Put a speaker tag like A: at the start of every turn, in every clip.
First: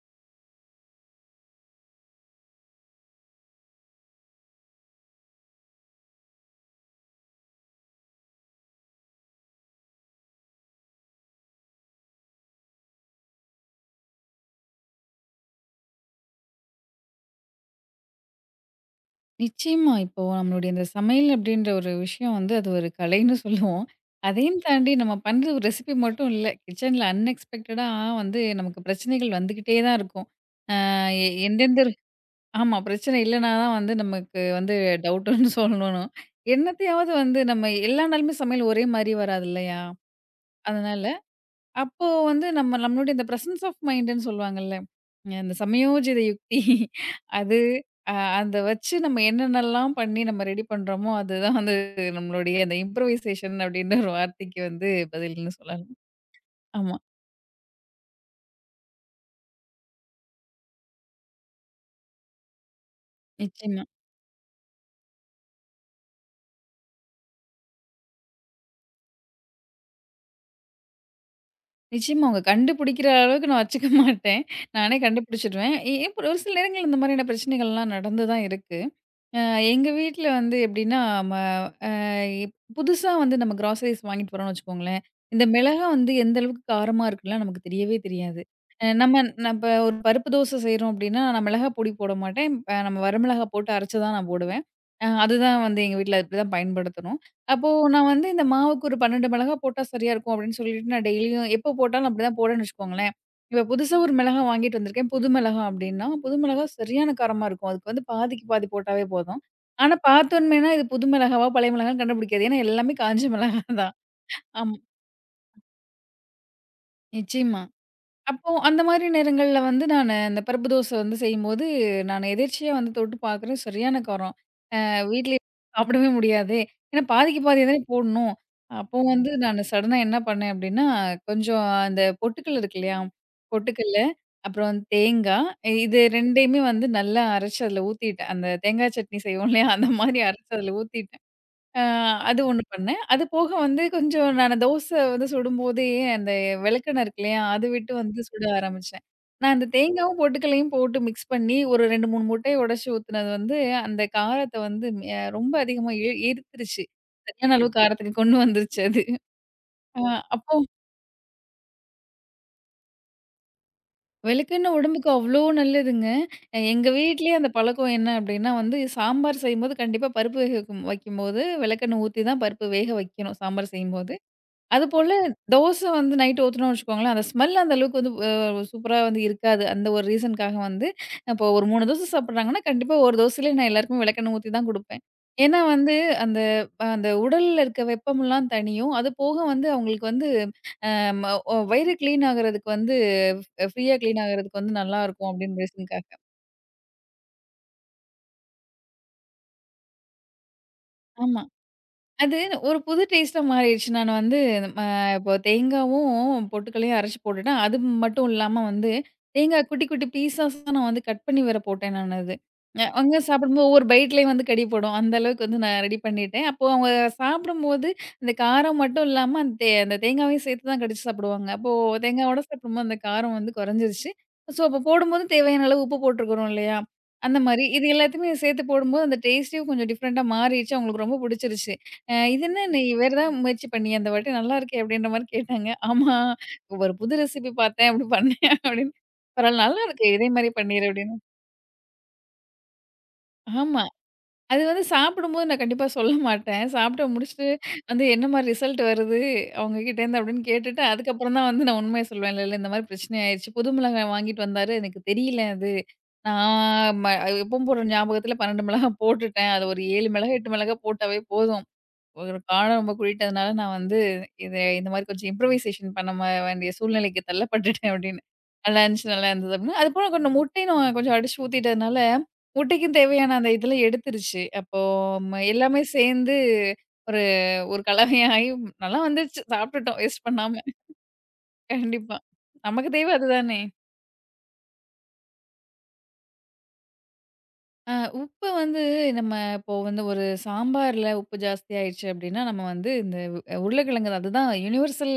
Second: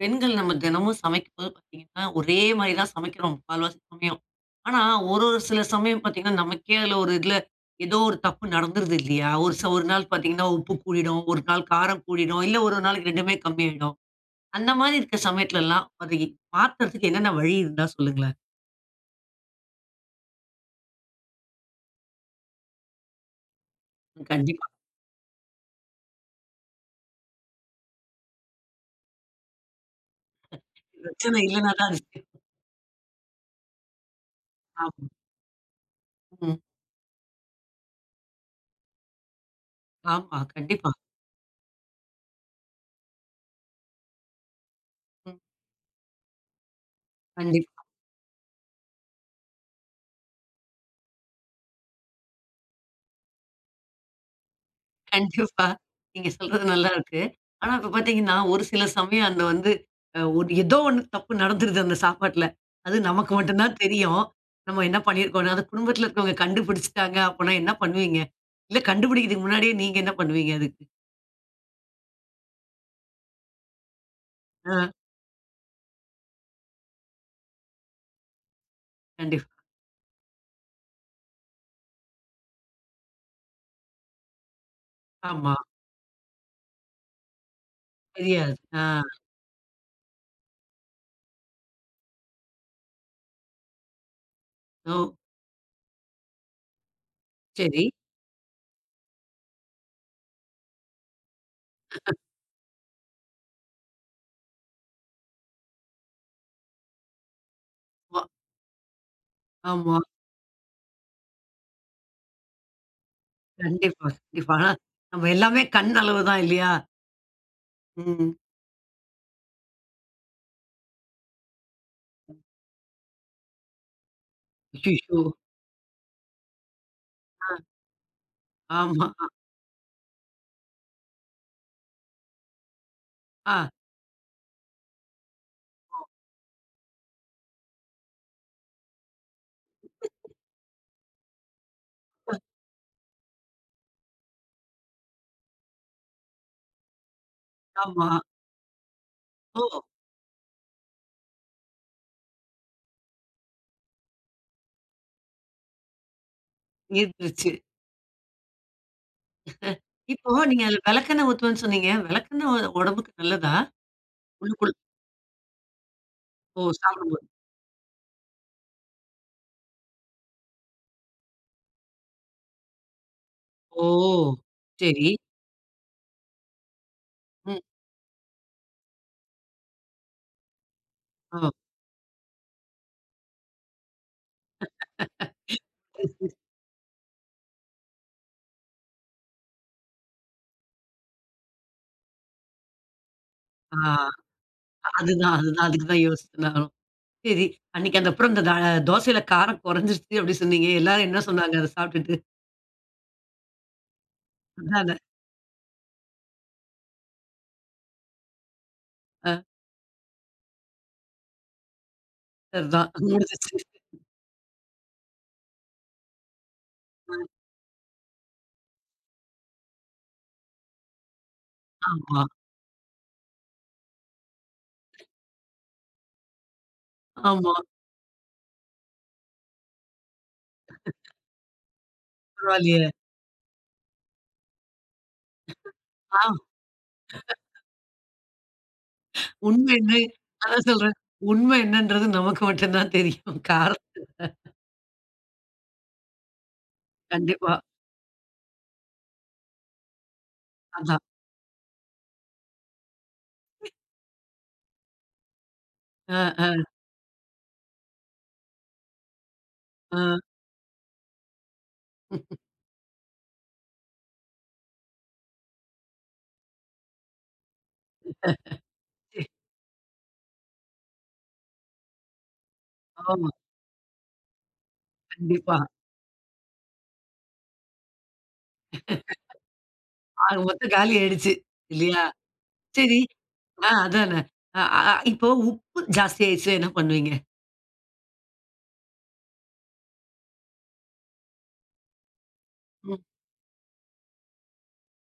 A: பெண்கள் நம்ம தினமும் சமைக்கும்போது பார்த்தீங்கன்னா, ஒரே மாரி தான் சமைக்கிறோம் கால்வாசி சமயம். ஆனா, ஒரு ஒரு சில சமயம் பார்த்தீங்கன்னா, நமக்கே அதுல ஒரு இதுல ஏதோ ஒரு தப்பு நடந்துருது இல்லையா? ஒரு நாள் பார்த்தீங்கன்னா, உப்பு கூடிடும், ஒரு நாள் காரம் கூடிடும், இல்ல ஒரு நாளைக்கு 2மே கம்மியாயிடும். அந்த மாரி இருக்க சமயத்துலலாம் அது மாத்துறதுக்கு என்னென்ன வழி இருந்தா சொல்லுங்களேன்?
B: நிச்சயமா. இப்போ நம்மளுடைய இந்த சமையல் அப்படின்ற ஒரு விஷயம் வந்து அது ஒரு கலைன்னு சொல்லுவோம். அதையும்
A: கண்டிப்பா.
B: தாண்டி நம்ம பண்ற ஒரு ரெசிபி மட்டும் இல்ல. கிச்சன்ல அன்எக்ஸ்பெக்டடா வந்து நமக்கு பிரச்சனைகள் வந்துகிட்டே தான் இருக்கும். அ எ
A: பிரச்சனை இல்லன்னா
B: எந்தெந்த
A: தான்
B: ஒரு-
A: அது சேரும்.
B: ஆமா, பிரச்சனை இல்லனா தான் வந்து நமக்கு வந்து
A: ஆமா.
B: டவுட்டுன்னு சொல்லணும்.
A: ம்.
B: என்னத்தையாவது வந்து நம்ம எல்லா நாளுமே சமையல் ஒரே மாரி வராது இல்லையா?
A: ஆமா. கண்டிப்பா.
B: அதனால அப்போ வந்து நம்ம நம்மளுடைய இந்த பிரசன்ஸ் ஆஃப் மைண்டுன்னு சொல்லுவாங்கல்ல.
A: ம்.
B: இந்த சமயோஜித யுக்தி அது
A: கண்டிப்பா.
B: அ அத வச்சு நம்ம என்னென்னலாம் பண்ணி நம்ம ரெடி பண்றோமோ, அதுதான் வந்து நம்மளுடைய அந்த இம்ப்ரூவைசேஷன் அப்டின்ற ஒரு வார்த்தைக்கு வந்து பதில்ன்னு
A: கண்டிப்பா.
B: சொல்லலாம்.
A: நீங்க சொல்றது நல்லா
B: ஆமா,
A: இருக்கு. ஆனா இப்ப பார்த்தீங்கன்னா, ஒரு சில சமயம் அந்த வந்து ஒரு ஏதோ ஒண்ணு தப்பு நடந்துருது அந்த சாப்பாட்ல. அது நமக்கு மட்டும் தான்
B: நிச்சயமா.
A: தெரியும். நம்ம என்ன பண்ணியிருக்கோம்ன்னு. அது குடும்பத்துல இருக்கவங்க கண்டுபிடிச்சுட்டாங்க அப்பன்னா என்ன பண்ணுவீங்க? இல்ல கண்டுபிடிக்கிறதுக்கு முன்னாடியே நீங்க என்ன பண்ணுவீங்க அதுக்கு?
B: நிச்சயமா அவங்க கண்டுபிடிக்கிற அளவுக்கு நான் வச்சுக்க மாட்டேன்.
A: ஆ,
B: நானே கண்டுபிடிச்சுடுவேன். ஒரு சில நேரங்கள்ல இந்த மாரியான பிரச்சனைகள்லாம் நடந்து தான் இருக்கு. அ
A: கண்டிப்பா.
B: எங்க வீட்ல வந்து எப்டின்னா புதுசா வந்து நம்ம கிராசரிஸ் வாங்கிட்டு வரோம்னு வச்சுக்கோங்களேன். இந்த
A: ஆமா.
B: மிளகா வந்து எந்த அளவுக்கு காரமா இருக்குன்லாம் நமக்கு தெரியவே தெரியாது.
A: தெரியாது. ஆ.
B: அ நம்ம நம்ம ஒரு பருப்பு தோசை செய்றோம் அப்டின்னா, நான் மிளகா பொடி போட மாட்டேன். நம்ம வரமிளகா போட்டு அரைச்சு தான் நான் போடுவேன்.
A: ஓ!
B: அதுதான் வந்து எங்க வீட்ல இப்டிதான் பயன்படுத்தணும். அப்போ
A: சரி.
B: நான் வந்து இந்த மாவுக்கு ஒரு 12 மிளகா போட்டா சரியா இருக்கும் அப்டின்னு சொல்லிட்டு நான் டெய்லியும் எப்ப போட்டாலும் அப்டிதான் போடுவேன்னு வச்சுக்கோங்களேன். இப்ப புதுசா ஒரு மிளகா வாங்கிட்டு வந்திருக்கேன். புது மிளகா அப்டின்னா, புது மிளகா சரியான காரமா இருக்கும். அதுக்கு வந்து
A: வா,
B: பாதிக்கு பாதி போட்டாவே போதும். ஆனா,
A: ஆமா.
B: பார்த்தோன்மேனா இது புது மிளகாவா, பழைய மிளகான்னு கண்டுபிடிக்காது. ஏன்னா, எல்லாமே காஞ்ச மிளகா தான்.
A: கண்டிப்பா, கண்டிப்பா. ஆனா
B: ஆமா,
A: நம்ம எல்லாமே கண் அளவு தான் இல்லையா?
B: நிச்சயமா.
A: ம்.
B: அப்போ அந்த மாரி நேரங்கள்ல வந்து நானு அந்த பருப்பு தோசை வந்து செய்யும்போது, நான் எதேர்ச்சியா வந்து தொட்டு பார்க்குறேன். சரியான காரம்.
A: அய்யய்யோ!
B: வீட்லயே சாப்பிடவே முடியாதே! ஏன்னா, பாதிக்கு
A: ஆ.
B: பாதி தானே போடணும். அப்போ
A: ஆமா.
B: வந்து நானு சடனா என்ன பண்ணேன் அப்டின்னா, கொஞ்சம் அந்த பொட்டுக்கல்ல இருக்கு இல்லையா?
A: ஆ,
B: பொட்டுக்கல்ல, அப்புறம் தேங்கா, இது 2உமே வந்து நல்லா அரைச்சு அதில ஊத்திட்டேன். அந்த தேங்காய் சட்னி செய்வோம் இல்லையா? அந்த மாரி அரைச்சு அதில ஊத்திட்டு அ அது ஒண்ணு பண்ணேன். அது போக வந்து கொஞ்சம் நான் தோசை வந்து சுடும்போதே அந்த விளக்கெண்ணெய் இருக்கு இல்லையா? அது விட்டு
A: ஆமா.
B: வந்து சுட ஆரம்பிச்சேன். நான் அந்த
A: ஓ!
B: தேங்காவும், பொட்டுக்கல்லையும் போட்டு மிக்ஸ் பண்ணி ஒரு 2, 3 முட்டைய உடைச்சு ஊத்துனது வந்து அந்த காரத்த வந்து ரொம்ப அதிகமா ஈர்த்துருச்சு.
A: இருந்துருச்சு.
B: சரியான அளவு காரத்துக்கு கொண்டு வந்துருச்சு அது. அ
A: இப்போ
B: அப்போ
A: நீங்க அதுல விளக்கெண்ணெ ஊத்துவேன்னு சொன்னீங்க. விளக்கெண்ணெ உ உடம்புக்கு நல்லதா?
B: விளக்கெண்ணெய்
A: உள்ளுக்குள்
B: உடம்புக்கு அவ்ளோ நல்லதுங்க.
A: ஓ!
B: எங்க
A: சாப்பிடும்போது.
B: வீட்லயே அந்த பழக்கம் என்ன அப்டின்னா வந்து சாம்பார் செய்யும்போது கண்டிப்பா பருப்பு வேக வைக்கும்போது விளக்கெண்ணெய் ஊத்தி தான் பருப்பு வேக வைக்கணும் சாம்பார்
A: ஓ!
B: செய்யும்போது.
A: சரி.
B: அதுபோல தோசை வந்து நைட் ஊத்துனோம்னு வச்சுக்கோங்களேன், அந்த ஸ்மெல்
A: ம்.
B: அந்த அளவுக்கு வந்து சூப்பரா வந்து இருக்காது. அந்த ஒரு ரீசனுக்காக வந்து
A: ஓ!
B: இப்போ ஒரு 3 தோசை சாப்பிடுறாங்கன்னா, கண்டிப்பா ஒரு தோசையிலே நான் எல்லாருக்குமே விளக்கெண்ணெய் ஊத்தி தான் குடுப்பேன். ஏன்னா வந்து அந்த அந்த உடல்ல இருக்க வெப்பமெல்லாம் தணியும். அது போக வந்து அவங்களுக்கு வந்து நம்ம வயிறு கிளீன் ஆகுறதுக்கு வந்து
A: ஆ,
B: ஃப்ரீயா கிளீன் ஆகுறதுக்கு வந்து நல்லாருக்கும்
A: அதுதான்,
B: அப்படின்னு
A: அதுதான். அதுக்கு தான்
B: ரீசனுக்காக.
A: யோசிச்சேன் நானும். சரி. அன்னைக்கு அந்த அப்புறம் இந்த தோசையில காரம் குறைஞ்சிருச்சு அப்படி சொன்னீங்க. எல்லாரும் என்ன
B: ஆமா.
A: சொன்னாங்க அத சாப்பிட்டுட்டு?
B: அது ஒரு புது டேஸ்ட்டா மாறிடுச்சு. நான் வந்து ம
A: அதானே.
B: இப்போ தேங்காவும், பொட்டுக்கல்லையும் அரைச்சு போட்டுட்டேன். அது மட்டும் இல்லாம வந்து
A: ஆ,
B: தேங்காய் குட்டி, குட்டி பீஸஸா நான் வந்து கட் பண்ணி வேற போட்டேன் நான் அது.
A: அதுதான்.
B: அங்க
A: முடிஞ்சிச்சு.
B: சாப்பிடும்போது ஒவ்வொரு பைட்லயும் வந்து கடிபடும். அந்த அளவுக்கு வந்து நான் ரெடி பண்ணிட்டேன். அப்போ அவங்க சாப்பிடும்போது அந்த காரம் மட்டும் இல்லாம அந்த தேங்காவையும் சேர்த்து தான் கடிச்சு சாப்பிடுவாங்க. அப்போ
A: ஆமா,
B: தேங்காவோட சாப்பிடும்போது அந்த காரம் வந்து குறைஞ்சிருச்சு. ஸோ அப்போ போடும்போது தேவையான அளவு உப்பு போட்டுருக்கிறோம் இல்லையா? அந்த
A: ஆமா.
B: மாரி. இது எல்லாத்தையுமே சேர்த்து போடும்போது அந்த டேஸ்ட்டே கொஞ்சம் டிஃப்ரெண்ட்டா மாறிடுச்சு. அவங்களுக்கு ரொம்ப பிடிச்சிருச்சு. இது என்ன நீ
A: பரவாயில்லையே.
B: வேற ஏதாவது முயற்சி பண்ணியா இந்த வாட்டி? நல்லாருக்கே! அப்டின்ற மாரி கேட்டாங்க. ஆமா.
A: ஆ,
B: ஒரு புது ரெசிபி பார்த்தேன். அப்டி பண்ணேன் அப்படின்னு. பரவால்ல
A: உண்மை என்ன
B: நல்லாருக்கே! இதே மாரி
A: அதான்
B: பண்ணிரு
A: சொல்றேன்.
B: அப்படின்னு.
A: உண்மை என்னன்றது நமக்கு மட்டும் தான் தெரியும்.
B: ஆமா.
A: காரத்த
B: அது வந்து சாப்பிடும்போது நான் கண்டிப்பா சொல்ல மாட்டேன். சாப்பிட்டு முடிச்சுட்டு
A: கண்டிப்பா.
B: வந்து என்ன மாரி ரிசல்ட் வருது அவங்க கிட்டேருந்து அப்படின்னு கேட்டுட்டு,
A: அதான்.
B: அதுக்கப்புறம் தான் வந்து நான் உண்மைய சொல்லுவேன். இல்ல, இந்த மாரி பிரச்சனை ஆயிருச்சு. புது மிளகாய் வாங்கிட்டு வந்தாரு. எனக்கு தெரியல அது.
A: ஆ, ஆ,
B: நான் ம எப்பவும் போடுற ஞாபகத்துல 12 மிளகாய் போட்டுட்டேன். அது ஒரு
A: ஆ.
B: 7 மிளகாய், 8 மிளகாய் போட்டாவே போதும். ஒரு காலம் ரொம்ப குறிட்டதுனால நான் வந்து இந்த மாதிரி கொஞ்சம் இம்ப்ரூவைசேஷன் பண்ண வேண்டிய சூழ்நிலைக்கு தள்ளப்பட்டுட்டேன் அப்படின்னு. நல்லா இருந்துச்சு,
A: சரி.
B: நல்லா இருந்தது அப்படின்னு. அதுபோல கொஞ்சம் முட்டையும் நான் கொஞ்சம் அடிச்சு ஊத்திட்டதுனால, முட்டைக்கும்
A: ஓ!
B: தேவையான அந்த இதெல்லாம் எடுத்துருச்சு. அப்போ
A: கண்டிப்பா.
B: எல்லாமே சேர்ந்து ஒரு ஒரு கலவையாகி நல்லா வந்துருச்சு. சாப்பிட்டுட்டோம் வேஸ்ட்
A: ஆக
B: பண்ணாம.
A: மொத்தம் காலி ஆயிடுச்சு. இல்லையா?
B: கண்டிப்பா. நமக்கு
A: சரி.
B: தேவை அதுதானே!
A: ஆ, அதானே. அ அ இப்போ உப்பு ஜாஸ்தி ஆயிடுச்சுன்னா என்ன பண்ணுவீங்க?
B: அ உப்ப வந்து நம்ம இப்போ வந்து ஒரு சாம்பார்ல உப்பு ஜாஸ்தியாயிடுச்சு அப்படின்னா, நம்ம வந்து
A: ம்.
B: இந்த உ- உருளைக்கிழங்கு தான், அதுதான் யுனிவர்சல்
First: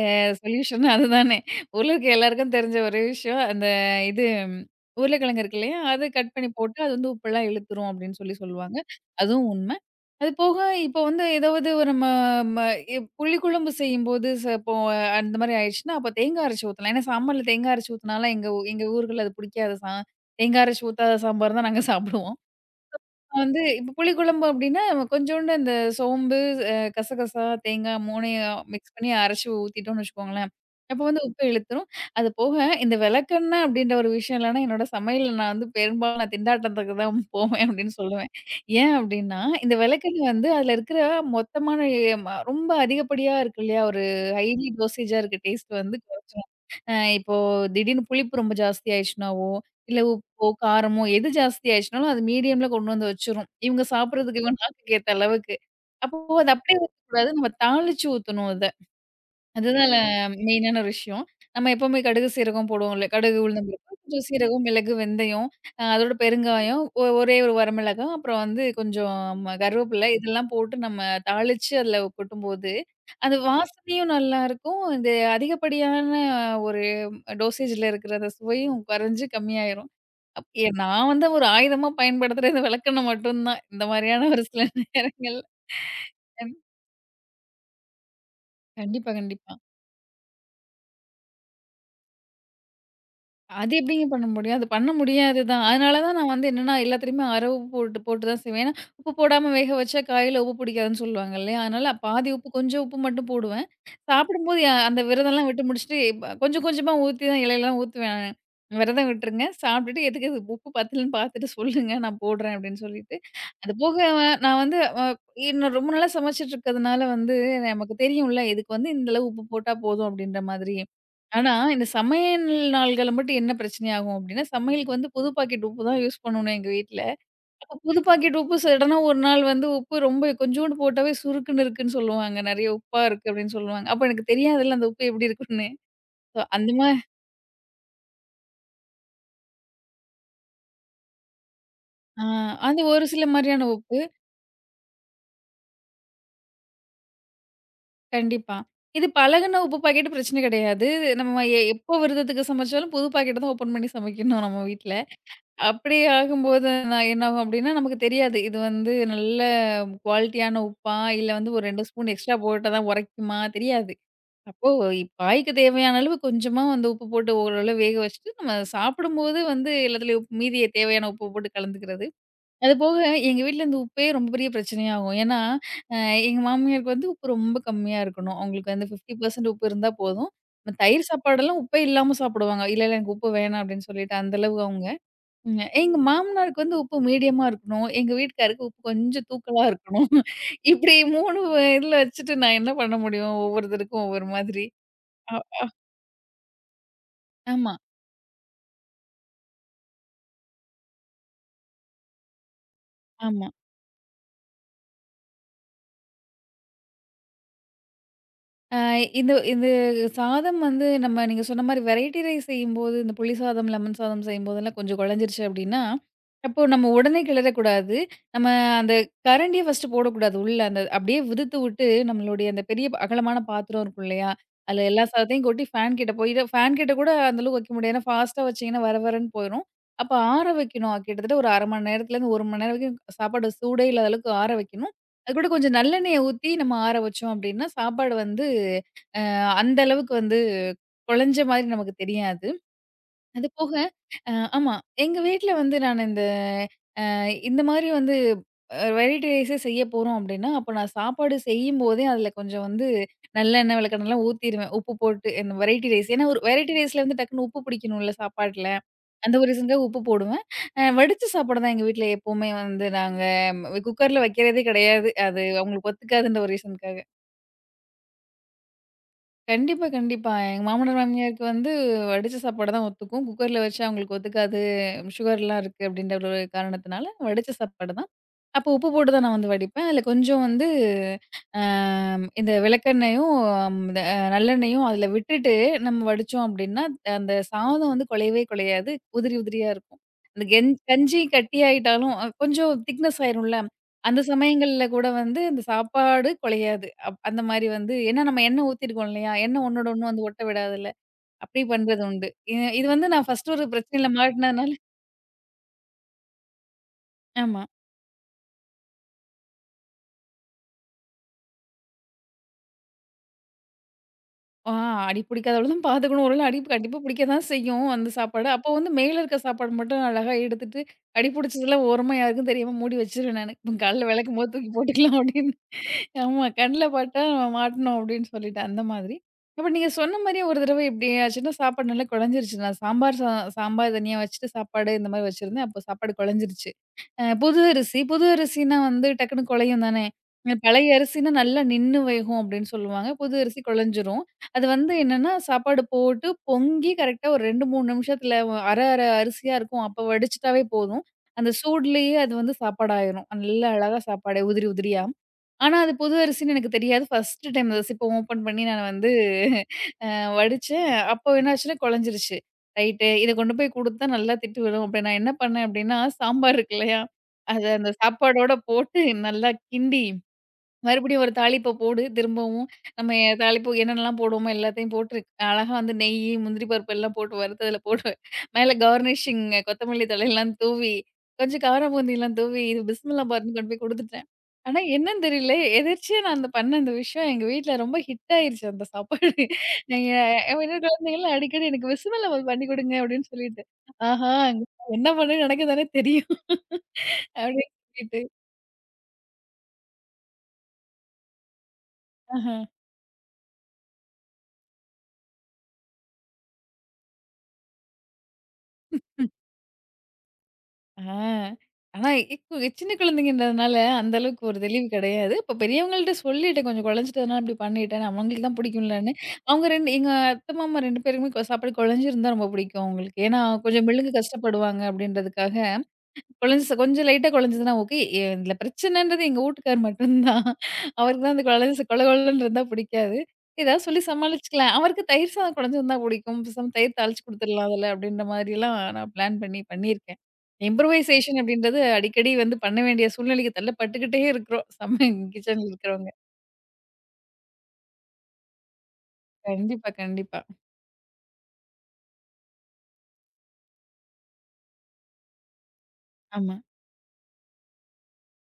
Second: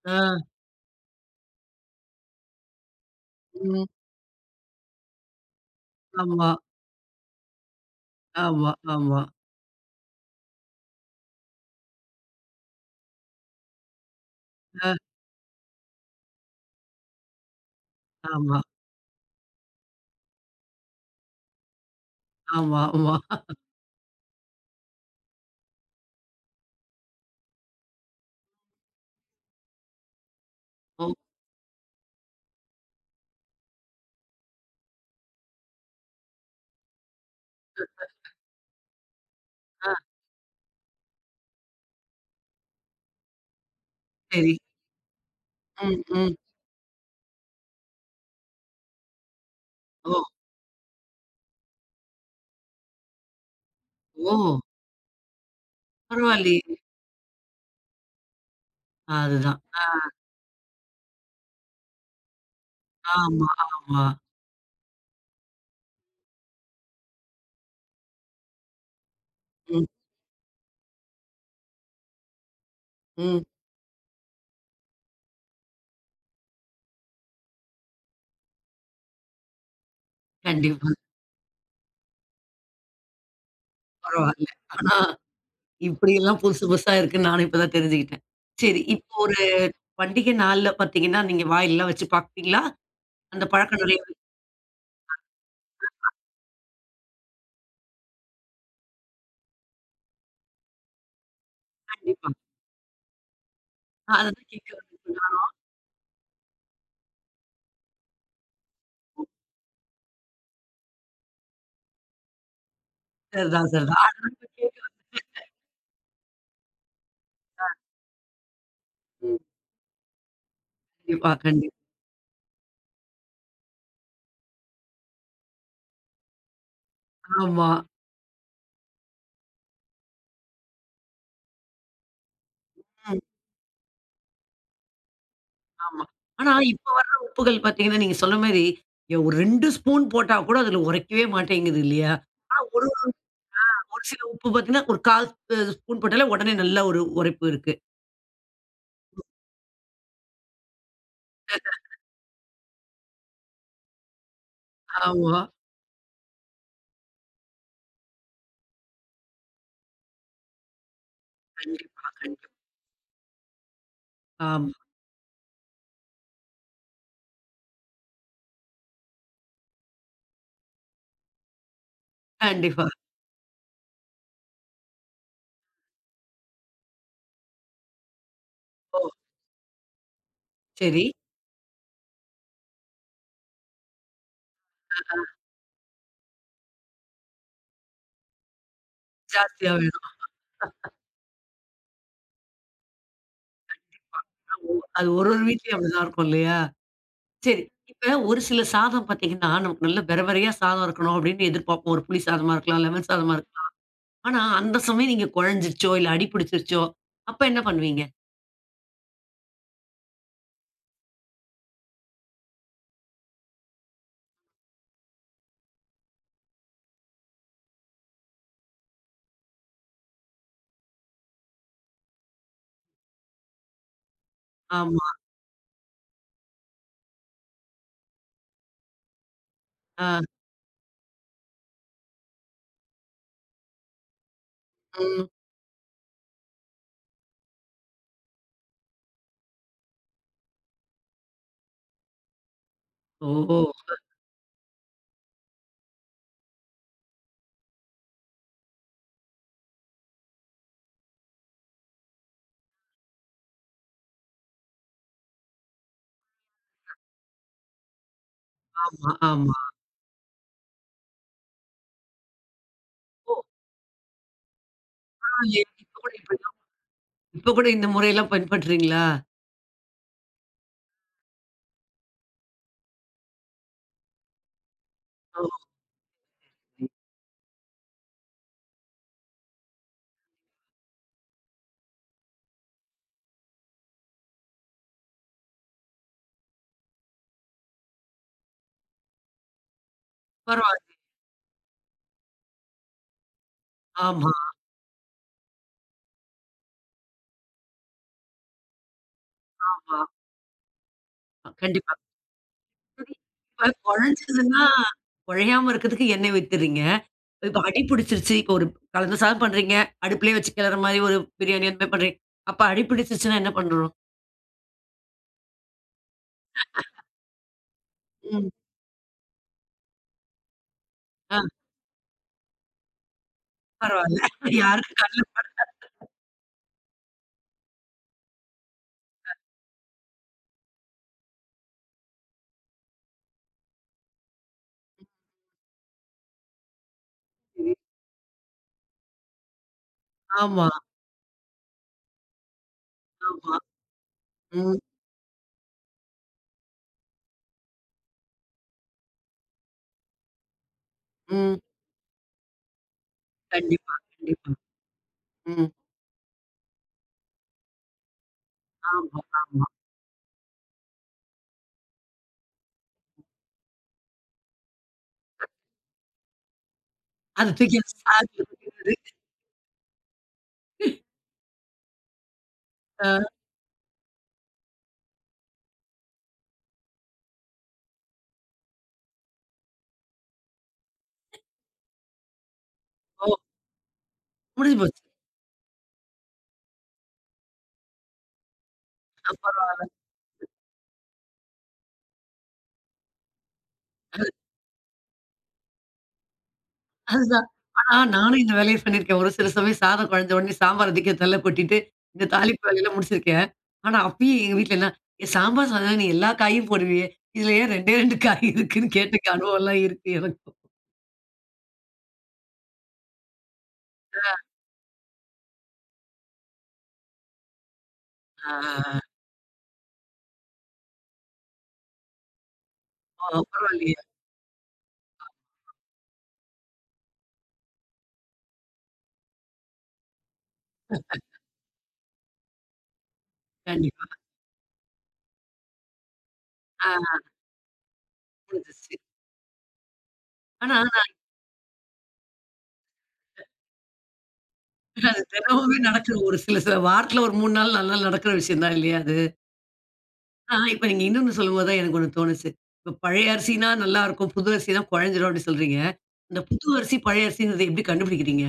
B: அ
A: ஆ.
B: சொல்யூஷன் அதுதானே. உலக எல்லாருக்கும் தெரிஞ்ச ஒரு விஷயம்.
A: ம்.
B: இது ம், உருளைக்கிழங்கு இருக்கு இல்லையா? அது கட் பண்ணி
A: ஆமா,
B: போட்டு அது வந்து உப்பெல்லாம் இழுத்துரும் அப்படின்னு சொல்லி
A: ஆமா,
B: சொல்லுவாங்க.
A: ஆமா.
B: அதுவும் உண்ம. அது போக இப்போ வந்து ஏதாவது ஒரு நம்ம ம இ புளிக்குழம்பு செய்யும்போது இப்போ
A: அ
B: அந்த மாரி ஆயிடுச்சுன்னா, அப்ப தேங்காய் அரைச்சு ஊத்தலாம். ஏன்னா சாம்பார்ல தேங்காய் அரைச்சு ஊத்துனாலாம் எங்க ஊ
A: ஆமா,
B: எங்க ஊர்கள்ல அது பிடிக்காது. தேங்கா அரைச்சு ஊத்தாத சாம்பார் தான் நாங்க சாப்பிடுவோம்.
A: ஆமா, ஆமா.
B: வந்து இப்ப புளிக்குழம்பு அப்டின்னா, கொஞ்சோண்டு அந்த சோம்பு, கசகசா, தேங்கா 3யும் மிக்ஸ் பண்ணி அரைச்சு ஊத்திட்டோம்னு வச்சுக்கோங்களேன், அப்ப
A: ஓ!
B: வந்து உப்பு இழுத்துரும். அது போக இந்த விளக்கெண்ணெ அப்டின்ற ஒரு விஷயம் இல்லன்னா, என்னோட சமையல்ல நான் வந்து பெரும்பாலும் நான் திண்டாட்டத்துக்கு தான் போவேன் அப்டின்னு சொல்லுவேன். ஏன் அப்டின்னா, இந்த
A: ஆ,
B: விளக்கெண்ணெ வந்து அதுல இருக்கிற மொத்தமான எ ம ரொம்ப அதிகப்படியா இருக்கு இல்லையா? ஒரு
A: சரி.
B: ஹைலி டோசேஜா இருக்கு டேஸ்ட் வந்து
A: ம், ம்.
B: இப்போ திடீர்னு புளிப்பு ரொம்ப ஜாஸ்தி ஆயிடுச்சுனாவோ, இல்ல
A: ஓ!
B: உப்போ, காரமோ எது ஜாஸ்தி ஆயிடுச்சுனாலும் அது மீடியம்ல கொண்டு வந்து வச்சுரும். இவங்க
A: ஓ!
B: சாப்பிடுறதுக்கு இவங்க நாக்குக்கு ஏத்த அளவுக்கு. அப்போ அது
A: பரவாயில்லையே!
B: அப்படியே ஊத்தக்கூடாது. நம்ம தாளிச்சு ஊத்தணும்.
A: அதுதான். ஆ,
B: அதுதான் ல மெயினான ஒரு விஷயம். நம்ம எப்பவுமே கடுகு, சீரகம் போடுவோம்ல. கடுகு,
A: ஆமா,
B: உளுந்தம் பருப்பு,
A: ஆமா.
B: கொஞ்சம் சீரகம், மிளகு, வெந்தயம், அதோட பெருங்காயம், ஒரே ஒரு வரமிளகாய், அப்புறம் வந்து கொஞ்சம்
A: ம்,
B: கருவேப்பிலை இதெல்லாம் போட்டு நம்ம தாளிச்சு அதில கொட்டும்போது, அது
A: ம்.
B: வாசனையும் நல்லாயிருக்கும். இந்த அதிகப்படியான ஒரு டோசேஜில இருக்கிற அந்த சுவையும் குறைஞ்சு கம்மியாயிரும். அப் எ
A: கண்டிப்பா.
B: நான் வந்து ஒரு ஆயுதமா பயன்படுத்துறது இந்த விளக்கெண்ணெய் மட்டும் தான். இந்த மாதிரியான ஒரு
A: பரவால்ல.
B: சில
A: ஆனா,
B: நேரங்கள்ல.
A: இப்படியெல்லாம்
B: கண்
A: புதுசு புதுசா இருக்குன்னு நானும் இப்ப தான் தெரிஞ்சுக்கிட்டேன். சரி.
B: கண்டிப்பா,
A: இப்போ ஒரு
B: கண்டிப்பா.
A: பண்டிகை நாள்ல பார்த்தீங்கன்னா, நீங்க வாயில்லாம் வச்சு பார்ப்பீங்களா? அந்த
B: அது
A: பழக்கம்
B: எப்படிங்க
A: நிறையவே
B: பண்ண முடியும்? அது பண்ண முடியாது தான். அதனால தான் நான் வந்து என்னன்னா, எல்லாத்துலயுமே அரை உப்பு போட்டு போட்டு தான் செய்வேன். ஏன்னா, உப்பு போடாம வேக வச்சா காயில உப்பு புடிக்காதுன்னு சொல்லுவாங்க இல்லையா? அதனால பாதி
A: கண்டிப்பா.
B: உப்பு, கொஞ்சம் உப்பு மட்டும் போடுவேன்.
A: அததான்
B: சாப்பிடும்போது
A: கேட்க
B: அந்த
A: வந்தேன்
B: விரதம்லாம்
A: நானும்.
B: விட்டு முடிச்சுட்டு, கொஞ்சம் கொஞ்சமா ஊத்தி தான் இலையிலலாம் ஊத்துவேன். "விரதம் விட்டுருங்க. சாப்பிட்டுட்டு எதுக்கு இது உப்பு பத்தலன்னு பார்த்துட்டு சொல்லுங்க. நான் போடுறேன்" அப்படின்னு சொல்லிட்டு.
A: சரிதான்,
B: அது போக
A: சரிதான். அதனால இப்ப
B: நான் வந்து
A: கேட்க
B: இன்னும் ரொம்ப நாளா சமைச்சுட்டு இருக்கிறதுனால வந்து
A: வந்தேன்.
B: நமக்கு தெரியும்ல, இதுக்கு வந்து இந்த அளவு
A: ம்.
B: உப்பு போட்டா போதும் அப்படின்ற மாதிரி.
A: கண்டிப்பா,
B: ஆனா,
A: கண்டிப்பா.
B: இந்த சமையல் நாள்கள்ல மட்டும் என்ன பிரச்சனையாகும் அப்படின்னா, சமையலுக்கு வந்து புது பாக்கெட் உப்பு தான் யூஸ் பண்ணணும் எங்க வீட்ல.
A: ஆமா.
B: புது பாக்கெட் உப்பு சடனா ஒரு நாள் வந்து உப்பு ரொம்ப கொஞ்சோண்டு போட்டாவே சுருக்குன்னு இருக்குன்னு சொல்லுவாங்க. நெறைய உப்பா
A: ம்.
B: இருக்கு அப்படின்னு சொல்லுவாங்க. அப்ப எனக்கு தெரியாதுல்ல அந்த உப்பு எப்படி இருக்குன்னு.
A: ஆமா.
B: சோ
A: ஆனா
B: அந்த
A: இப்ப
B: மா
A: வர்ற உப்புகள் பார்த்தீங்கன்னா, நீங்க சொன்ன மாரி எ ஒரு 2 ஸ்பூன் போட்டா கூட அதுல உரைக்கவே மாட்டேங்குது இல்லையா?
B: ஆ
A: ஆனா
B: அது
A: ஒரு
B: ஒரு சில மாரியான உப்பு.
A: ஒரு சில உப்பு பார்த்தீங்கன்னா, ஒரு 1/4 அ ஸ்பூன் போட்டாலே உடனே நல்ல ஒரு உரைப்பு இருக்கு.
B: கண்டிப்பா. இது பழகுன உப்பு பாக்கெட் பிரச்சனை கிடையாது. நம்ம எப்போ விரதத்துக்கு சமைச்சாலும் புது பாக்கெட் தான் ஓப்பன் பண்ணி சமைக்கணும் நம்ம வீட்ல.
A: ஆமா.
B: அப்படி ஆகும்போது நான் என்ன ஆகும் அப்படின்னா, நமக்கு தெரியாது. இது வந்து நல்ல குவாலிட்டியான உப்பா, இல்ல வந்து ஒரு 2
A: கண்டிப்பா,
B: ஸ்பூன் எக்ஸ்ட்ரா
A: கண்டிப்பா.
B: போட்டா தான் உரைக்குமா தெரியாது. அப்போ
A: ஆமா.
B: காய்க்கு தேவையான அளவு கொஞ்சமா வந்து உப்பு போட்டு ஓரளவு வேக வச்சுட்டு, நம்ம சாப்பிடும்போது வந்து எல்லாத்துலயும் உப்பு மீதிய தேவையான உப்பு போட்டு கலந்துக்கிறது.
A: கண்டிப்பா.
B: அதுபோக எங்க வீட்ல இந்த உப்பே ரொம்ப பெரிய பிரச்சனையாகும். ஏன்னா, அ எங்க மாமியாருக்கு வந்து உப்பு ரொம்ப கம்மியா இருக்கணும். அவங்களுக்கு வந்து
A: ஓ!
B: 50% உப்பு இருந்தா போதும். நம்ம
A: சரி.
B: தயிர் சாப்பாடெல்லாம் உப்பே இல்லாம சாப்பிடுவாங்க. இல்ல, எனக்கு உப்பு வேணாம் அப்படின்னு சொல்லிட்டு அந்த அளவு அவங்க
A: அ
B: ம். எங்க மாமனாருக்கு வந்து உப்பு மீடியமா இருக்கணும். எங்க வீட்டுக்காருக்கு உப்பு கொஞ்சம் தூக்கலா
A: ஜாஸ்தியா
B: இருக்கணும்.
A: வேணும்.
B: இப்படி 3 இதுல வச்சுட்டு நான் என்ன பண்ண முடியும்? ஒவ்வொருத்தருக்கும் ஒவ்வொரு
A: ஆனா,
B: மாதிரி.
A: அது ஒரு
B: அ,
A: ஒரு
B: அ.
A: வீட்லயும் அப்படிதான் இருக்கும் இல்லையா? சரி.
B: ஆமா,
A: இப்ப ஒரு சில சாதம் பார்த்தீங்கன்னா, நமக்கு நல்ல பெரபெரையா சாதம் இருக்கணும் அப்படின்னு எதிர்பார்ப்போம். ஒரு புளி சாதமா இருக்கலாம், லெமன் சாதமா
B: ஆமா.
A: இருக்கலாம். ஆனா அந்த சமயம் நீங்க குழஞ்சிருச்சோ, இல்ல அடி பிடிச்சிருச்சோ, அப்ப என்ன பண்ணுவீங்க?
B: ஆ, இது இது சாதம் வந்து நம்ம நீங்க சொன்ன மாரி வெரைட்டி ரைஸ் செய்யும்போது, இந்த புளி சாதம், லெமன் சாதம் செய்யும்போதெல்லாம் கொஞ்சம் குழஞ்சிருச்சு அப்டின்னா, அப்போ நம்ம உடனே கிளறக்கூடாது. நம்ம அந்த கரண்டிய ஃபர்ஸ்ட்டு போடக்கூடாது உள்ள. அந்த அப்டியே விதுத்து விட்டு நம்மளுடைய அந்த பெரிய அகலமான பாத்திரம் இருக்கும் இல்லையா? அதுல எல்லா
A: ஆமா.
B: சாதத்தையும் கொட்டி ஃபேன் கிட்ட போயிட்டு ஃபேன் கிட்ட கூட அந்த அளவுக்கு வைக்க முடியாது. ஏன்னா ஃபாஸ்ட்டா வச்சீங்கன்னா வர வரன்னு போயிரும். அப்ப
A: ஆ.
B: ஆற வைக்கணும். கிட்டத்தட்ட ஒரு 1/2 மணி நேரத்துலேருந்து 1 மணி நேரம் வரைக்கும் சாப்பாடு சூடே இல்லாத அளவுக்கு ஆற வைக்கணும்.
A: ம்.
B: அது கூட கொஞ்சம் நல்லெண்ணெய ஊத்தி நம்ம ஆற வச்சோம் அப்டின்னா, சாப்பாடு வந்து அந்த அளவுக்கு வந்து கொழஞ்ச மாரி நமக்கு தெரியாது. அது
A: ஓஹோ!
B: போக அ ஆமா. எங்க வீட்ல வந்து நான் அ இந்த மாரி வந்து வெரைட்டி ரைஸே செய்ய போறோம் அப்டின்னா, அப்ப நான் சாப்பாடு செய்யும்போதே அதுல கொஞ்சம் வந்து நல்லெண்ணெய், விளக்கெண்ணெய்லாம் ஊத்திருவேன். உப்பு போட்டு இந்த வெரைட்டி ரைஸ். ஏன்னா ஒரு வெரைட்டி ரைஸ்ல வந்து டக்குனு உப்பு பிடிக்கணும்ல சாப்பாட்ல.
A: ஆமா,
B: அந்த ஒரு
A: ஆமா.
B: ரீசன்க்காக உப்பு போடுவேன். வடிச்ச சாப்பாடு தான் எங்க வீட்ல எப்பவுமே வந்து நாங்க
A: ஓ!
B: குக்கர்ல வைக்கிறதே கிடையாது. அது
A: பரவாயில்லையே.
B: அவங்களுக்கு ஒத்துக்காதுன்ற ஒரு ரீசன்க்காக.
A: இப்ப கூட இந்த முறையெல்லாம் பின்பற்றீங்களா?
B: கண்டிப்பா, கண்டிப்பா. எங்க மாமனார், மாமியாருக்கு வந்து வடிச்ச சாப்பாடு தான் ஒத்துக்கும். குக்கர்ல வச்சா அவங்களுக்கு ஒத்துக்காது.
A: ஓ!
B: சுகர்லாம் இருக்கு அப்படின்ற ஒரு காரணத்தினால, வடிச்ச சாப்பாடு தான். அப்போ உப்பு போட்டு தான் நான் வந்து வடிப்பேன். அதில கொஞ்சம் வந்து அம் இந்த விளக்கெண்ணெயும், இந்த நல்லெண்ணெயும் அதில விட்டுட்டு நம்ம வடிச்சோம் அப்டின்னா, அந்த சாதம் வந்து குழையவே குழையாது. உதிரி உதிரியா இருக்கும். அந்த கெஞ்
A: பரவால்ல.
B: கஞ்சி கட்டியாயிட்டாலும் கொஞ்சம் திக்னஸ் ஆயிரும்ல. அந்த
A: ஆமா,
B: சமயங்கள்ல கூட வந்து இந்த சாப்பாடு குழையாது. அந்த மாரி வந்து ஏன்னா நம்ம எண்ணெய் ஊத்திருக்கோம் இல்லையா? எண்ணெய் ஒன்னோட
A: ஆமா.
B: ஒண்ணு வந்து ஒட்ட விடாதுல்ல. அப்டி
A: கண்டிப்பா.
B: பண்றது உண்டு. இது வந்து நான் ஃபர்ஸ்ட்டு ஒரு
A: இப்ப
B: பிரச்சனையில
A: குழஞ்சதுன்னா
B: மாட்டுனதுனால
A: குழையாம இருக்கிறதுக்கு எண்ணெய் வித்துறீங்க. இப்ப
B: ஆமா.
A: அடி பிடிச்சிருச்சு. இப்ப ஒரு கலந்து சாதம் பண்றீங்க. அடுப்புலயே வச்சு கிளற மாரி ஒரு பிரியாணி அந்த மாரி பண்றீங்க. அப்ப அடி பிடிச்சிருச்சுன்னா என்ன பண்றோம்?
B: ஆ அடி பிடிக்காத அளவு தான் பார்த்துக்கணும். ஒரு வேள அடி கண்டிப்பா பிடிக்க தான் செய்யும் அந்த சாப்பாடு.
A: ம்.
B: அப்போ வந்து மேல இருக்க சாப்பாடு மட்டும் அழகா எடுத்துட்டு, அடி
A: ஆ,
B: பிடிச்சதெல்லாம் ஓரமா யாருக்கும் தெரியாம மூடி வச்சுருவேன் நானு. காலைல
A: பரவால்ல.
B: விளக்கும்போது தூக்கி
A: யாருக்கும்
B: போட்டுக்கலாம்
A: கண்ல
B: அப்படின்னு. ஆமா. கண்ல பட்டா நம்ம மாட்டணும் அப்படின்னு சொல்லிட்டு அந்த மாதிரி. அப்ப நீங்க சொன்ன மாரியே ஒரு தடவ இப்படி ஆச்சுன்னா சாப்பாடு நல்லா குழஞ்சிருச்சு. நான் சாம்பார் தனியா வச்சுட்டு சாப்பாடு இந்த மாரி வச்சிருந்தேன். அப்போ சாப்பாடு குழஞ்சிருச்சு. அ புது
A: படலயே.
B: அரிசி புது அரிசினா வந்து டக்குன்னு குழையும் தானே.
A: ஆமா,
B: பழைய அரிசினா நல்லா நின்னு வேகும் அப்படின்னு சொல்லுவாங்க. புது
A: ஆமா.
B: அரிசி குழஞ்சிரும். அது
A: ம்,
B: வந்து என்னன்னா சாப்பாடு போட்டு பொங்கி கரெக்ட்டா ஒரு 2, 3 நிமிஷத்துல அரை அரை அரிசியா இருக்கும். அப்ப வடிச்சுட்டாவே போதும். அந்த
A: ம்.
B: சூடுலயே அது வந்து சாப்பாடாயிரும். நல்லா
A: கண்டிப்பா,
B: அழகா சாப்பாடு
A: கண்டிப்பா.
B: உதிரி உதிரியா.
A: ம்.
B: ஆனா, அது புது அரிசின்னு எனக்கு தெரியாது. ஃபர்ஸ்ட்டு டைம் அந்த சிப்ப ஓப்பன் பண்ணி நான் வந்து
A: ஆமா, ஆமா.
B: வடிச்சேன். அப்போ என்ன ஆச்சுன்னா குழஞ்சிருச்சு. ரைட்டு. இத கொண்டு போய் குடுத்தா நல்லா திட்டு விழும். அப்ப நான் என்ன பண்ணேன் அப்டின்னா, சாம்பார் இருக்கு இல்லையா?
A: அத
B: அத
A: தூக்கி
B: அந்த
A: அந்த சாக்குல
B: சாப்பாடோட
A: கொட்டிறது.
B: போட்டு நல்லா கிண்டி மறுபடியும் ஒரு தாளிப்ப போடு திரும்பவும். நம்ம
A: ஆ.
B: தாளிப்பு என்னென்னலாம் போடுவோமோ எல்லாத்தையும் போட்டு அழகா வந்து நெய்யி, முந்திரி பருப்பு எல்லாம் போட்டு வறுத்து அதில போட்டு மேல கார்னிஷிங் கொத்தமல்லி தழைலாம் தூவி, கொஞ்சம் கார பூந்திலாம் தூவி இது பிஸ்மில்லா
A: ஓ!
B: பாத்ன்னு கொண்டு போய் குடுத்துட்டேன்.
A: முடிஞ்சு
B: ஆனா
A: போச்சு.
B: என்னன்னு தெரியல எதிர்ச்சியா நான் அந்த பண்ண அந்த விஷயம் எங்க வீட்ல ரொம்ப ஹிட் ஆயிருச்சு அந்த சாப்பாடு.
A: அப்ப
B: என்னோட குழந்தைங்கலாம் அடிக்கடி எனக்கு பிஸ்மில்லா பாத் பண்ணி குடுங்க அப்படின்னு சொல்லிட்டு. ஆஹா! என்ன பண்ண நடக்குதுதானே தெரியும்.
A: அதுதான்.
B: அப்படின்னு
A: ஆனா
B: சொல்லிட்டு.
A: நானும் இந்த வேலைய பண்ணியிருக்கேன். ஒரு சில சமயம் சாதம் குழஞ்ச உடனே சாம்பார் அதிக்க தள்ள கொட்டிட்டு, இந்த
B: ஆஹ.
A: தாளிப்பு வேலையெல்லாம் முடிச்சிருக்கேன். ஆனா அப்பயும் எங்க வீட்ல என்ன, "ஏன் சாம்பார் சாதம் நீ எல்லா காயும் போடுவியே! இதுல ஏன் 2 2 காய் இருக்குன்னு?" கேட்ட அனுபவம்லாம் இருக்கு எனக்கும்.
B: ஆ. ஆனா இப்ப சின்ன குழந்தைங்கன்றதுனால அந்த
A: ஆ,
B: அளவுக்கு ஒரு தெளிவு கிடையாது. இப்ப பெரியவங்கள்ட்ட சொல்லிட்டேன் கொஞ்சம் குழஞ்சிட்டதுனா இப்படி பண்ணிட்டேன். அவங்களுக்கு
A: ஆ,
B: தான்
A: ஆ.
B: பிடிக்கும்லன்னு. அவங்க 2 எங்க அத்தை, மாமா 2 பேருக்குமே சாப்பாடு குழஞ்சிருந்தா ரொம்ப பிடிக்கும் அவங்களுக்கு. ஏன்னா
A: ஓ!
B: கொஞ்சம்
A: பரவாயில்லையே!
B: மெழுங்க கஷ்டப்படுவாங்க அப்படின்றதுக்காக குழஞ்சு கொஞ்சம் லைட்டா குழஞ்சதுன்னா ஓகே. இதுல பிரச்சனைன்றது எங்க வீட்டுக்கார் மட்டும் தான். அவருக்கு தான் அந்த குழஞ்சு கொழ கொழன்னு இருந்தா பிடிக்காது. ஏதாவது சொல்லி
A: கண்டிப்பா.
B: சமாளிச்சுக்கலாம். அவருக்கு தயிர் சாதம் குழஞ்சிருந்தா பிடிக்கும். பேசாம
A: ஆ,
B: தயிர் தாளிச்சு குடுத்துடலாம் அதுல அப்படின்ற மாதிரியெல்லாம்
A: முடிஞ்சிருச்சு.
B: நான் பிளான் பண்ணி பண்ணியிருக்கேன்.
A: ஆனா
B: இம்ப்ரூவைசேஷன் அப்படின்றது அடிக்கடி வந்து பண்ண வேண்டிய சூழ்நிலைக்கு தள்ளப்பட்டுக்கிட்டே இருக்கிறோம்.
A: அது
B: கிச்சன்ல
A: தினமுமே
B: இருக்கிறவங்க.
A: நடக்கிற ஒரு சில சில வாரத்துல ஒரு 3 நாள் 4 நாள் நடக்கிற விஷயம் தான் இல்லையா அது?
B: கண்டிப்பா, கண்டிப்பா.
A: ஆ, இப்ப நீங்க இன்னொன்னு சொல்லும்போது தான் எனக்கு ஒண்ணு தோணுச்சு. இப்ப பழைய அரிசினா நல்லாருக்கும். புது அரிசினா குழஞ்சிரும் அப்டி சொல்றீங்க. இந்த
B: ஆமா.
A: புது அரிசி, பழைய அரிசிங்கிறத எப்டி கண்டுபிடிக்கிறீங்க?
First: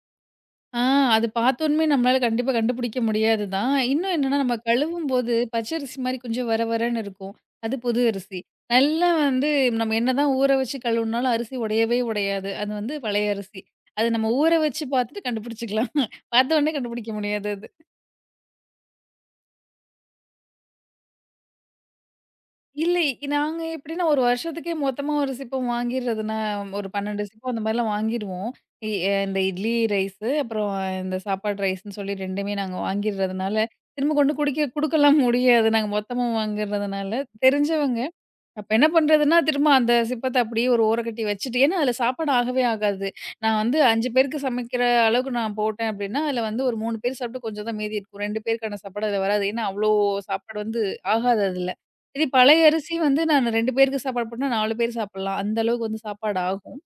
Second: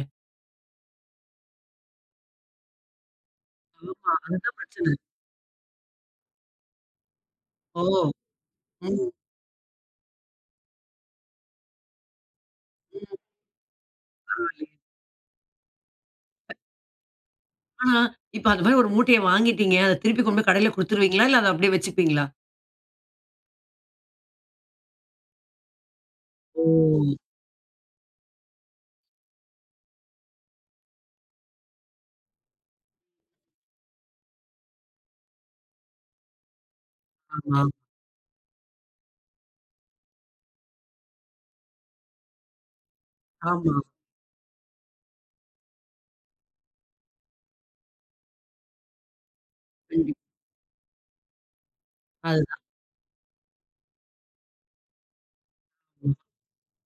B: ஆ அது பார்த்தோனமே நம்மளால கண்டிப்பா கண்டுபிடிக்க முடியாது தான்.
A: ஆமா.
B: இன்னும் என்னன்னா, நம்ம
A: அதுதான் பிரச்சனை.
B: கழுவும்போது பச்சரிசி மாரி கொஞ்சம் வர வரன்னு இருக்கும். அது
A: ஓ!
B: புது அரிசி.
A: ம்,
B: நல்லா வந்து நம்ம என்னதான் ஊற வச்சு கழுவுனாலும் அரிசி உடையவே உடையாது. அது வந்து
A: ம்.
B: பழைய அரிசி. அது நம்ம ஊற
A: பரவாயில்லையே.
B: வச்சு பார்த்துட்டு கண்டுபிடிச்சுக்கலாம். பார்த்தோனே கண்டுபிடிக்க முடியாது அது.
A: ஆனா, இப்ப அந்த மாரி ஒரு மூட்டைய வாங்கிட்டீங்க. அத திருப்பி கொண்டு போய் கடையில குடுத்துருவீங்களா? இல்ல அத அப்டியே வச்சுப்பீங்களா?
B: இல்லை. நாங்க எப்படின்னா, ஒரு வருஷத்துக்கே மொத்தமா ஒரு சிப்பம் வாங்கிறதுனா,
A: ஓ!
B: ஒரு 12 சிப்பம் அந்த மாரிலாம் வாங்கிருவோம். இ இந்த இட்லி ரைஸு, அப்புறம் இந்த சாப்பாடு ரைஸ்ன்னு சொல்லி 2மே நாங்க வாங்கிர்றதுனால, திரும்ப கொண்டு குடிக்க குடுக்கலாம் முடியாது. நாங்க மொத்தமா வாங்குறதுனால.
A: ஆமா,
B: தெரிஞ்சவங்க. அப்ப என்ன பண்றதுன்னா, திரும்ப அந்த சிப்பத்த அப்படியே ஒரு ஓரக்கட்டி வச்சுட்டு ஏன்னா அதில சாப்பாடு ஆகவே ஆகாது. நான்
A: ஆமா.
B: வந்து 5 பேருக்கு சமைக்கிற அளவுக்கு நான் போட்டேன் அப்படின்னா, அதில வந்து ஒரு 3 பேர் சாப்பிட்டு கொஞ்சம் தான் மீதி இருக்கும். 2 பேருக்கான சாப்பாடு அதில வராது. ஏன்னா அவ்வளோ
A: கண்டிப்பா.
B: சாப்பாடு வந்து ஆகாது அதில. இதே பழைய அரிசி வந்து நான் 2 பேருக்கு சாப்பாடு போட்டேன்னா 4 பேர் சாப்பிடலாம். அந்த அளவுக்கு வந்து
A: அதுதான்.
B: சாப்பாடு ஆகும்.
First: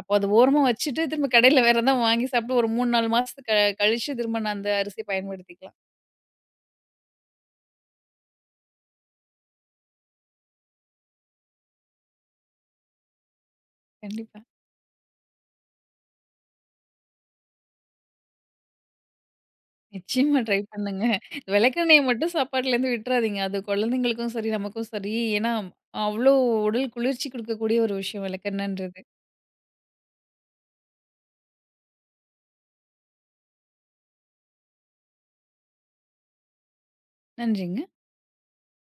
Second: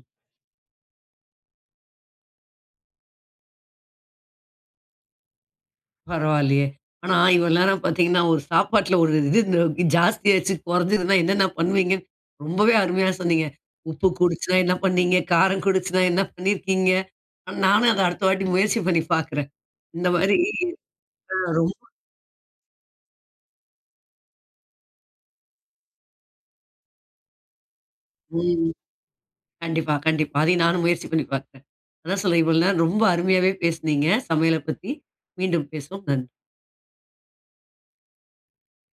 B: அப்போ அது ஓரமா வச்சுட்டு திரும்ப கடையில வேற எதாவது வாங்கி சாப்பிட்டு ஒரு 3, 4 மாசத்துக்கு கழிச்சு திரும்ப நான் அந்த அரிசிய பயன்படுத்திக்கலாம்.
A: பரவாயில்லையே. ஆனா, இவ்வளோ நேரம் பார்த்தீங்கன்னா, ஒரு சாப்பாட்ல ஒரு இது இந்த ஜாஸ்தியாச்சு, குறைஞ்சதுன்னா என்னென்ன பண்ணுவீங்கன்னு ரொம்பவே அருமையா சொன்னீங்க. உப்பு
B: கண்டிப்பா.
A: கூடுச்சுனா என்ன பண்ணீங்க? காரம் கூடுச்சுனா என்ன பண்ணியிருக்கீங்க? நானும் அத அடுத்த வாட்டி முயற்சி பண்ணி பார்க்குறேன். இந்த மாரி
B: நிச்சயமா ட்ரை பண்ணுங்க.
A: அ ரொம்
B: விளக்கெண்ணெய மட்டும் சாப்பாட்லேருந்து விட்டுறாதீங்க. அது குழந்தைங்களுக்கும் சரி, நமக்கும் சரி. ஏன்னா, அவ்ளோ உடல் குளிர்ச்சி குடுக்கக்கூடிய ஒரு விஷயம்
A: ம்.
B: விளக்கெண்ணன்றது.
A: கண்டிப்பா, கண்டிப்பா. அதையும் நானும் முயற்சி பண்ணி பார்க்குறேன். அதான் சொல்றேன், இவ்வளோ நேரம் ரொம்ப அருமையாவே பேசுனீங்க, சமையல பத்தி. மீண்டும் பேசுவோம். நன்றி.
B: நன்றிங்க.